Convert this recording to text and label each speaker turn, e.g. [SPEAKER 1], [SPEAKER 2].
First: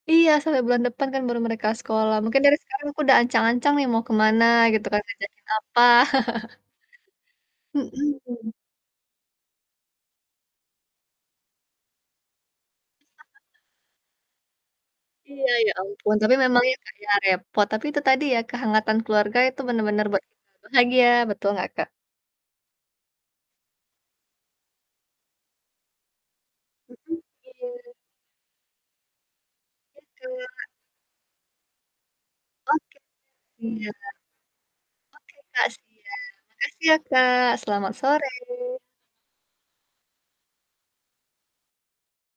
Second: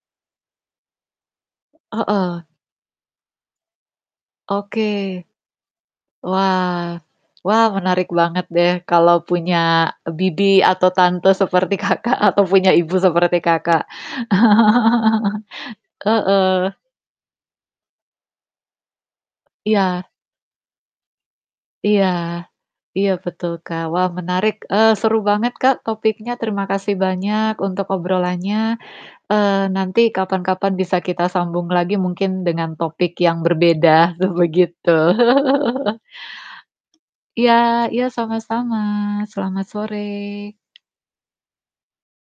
[SPEAKER 1] Iya, sampai bulan depan kan baru mereka sekolah. Mungkin
[SPEAKER 2] Heeh.
[SPEAKER 1] dari sekarang aku udah ancang-ancang nih mau ke mana,
[SPEAKER 2] Oke.
[SPEAKER 1] gitu kan, ngajakin apa.
[SPEAKER 2] Wah wah,
[SPEAKER 1] Mhm
[SPEAKER 2] menarik banget
[SPEAKER 1] mhm.
[SPEAKER 2] deh kalau punya, e bibi atau tante seperti Kakak atau punya ibu seperti
[SPEAKER 1] [unintelligible]
[SPEAKER 2] Kakak.
[SPEAKER 1] Iya, ya ampun, tapi memang
[SPEAKER 2] Heeh.
[SPEAKER 1] ya, Kak, ya, repot. Tapi itu tadi ya, kehangatan keluarga itu bener-bener
[SPEAKER 2] Iya.
[SPEAKER 1] buat kita bahagia, betul enggak, Kak?
[SPEAKER 2] Iya. Iya betul, Kak. Wah, menarik, eee, seru banget, Kak, topiknya. Terima kasih
[SPEAKER 1] Mhm,
[SPEAKER 2] banyak untuk
[SPEAKER 1] iya.
[SPEAKER 2] obrolannya, eee, nanti
[SPEAKER 1] Iya Kak.
[SPEAKER 2] kapan-kapan bisa kita sambung lagi mungkin dengan
[SPEAKER 1] Oke.
[SPEAKER 2] topik yang berbeda
[SPEAKER 1] Siap.
[SPEAKER 2] tuh, begitu.
[SPEAKER 1] Oke, Kak, siap. Makasih ya, Kak,
[SPEAKER 2] Iya
[SPEAKER 1] selamat
[SPEAKER 2] iya sama-sama.
[SPEAKER 1] sore.
[SPEAKER 2] Selamat sore.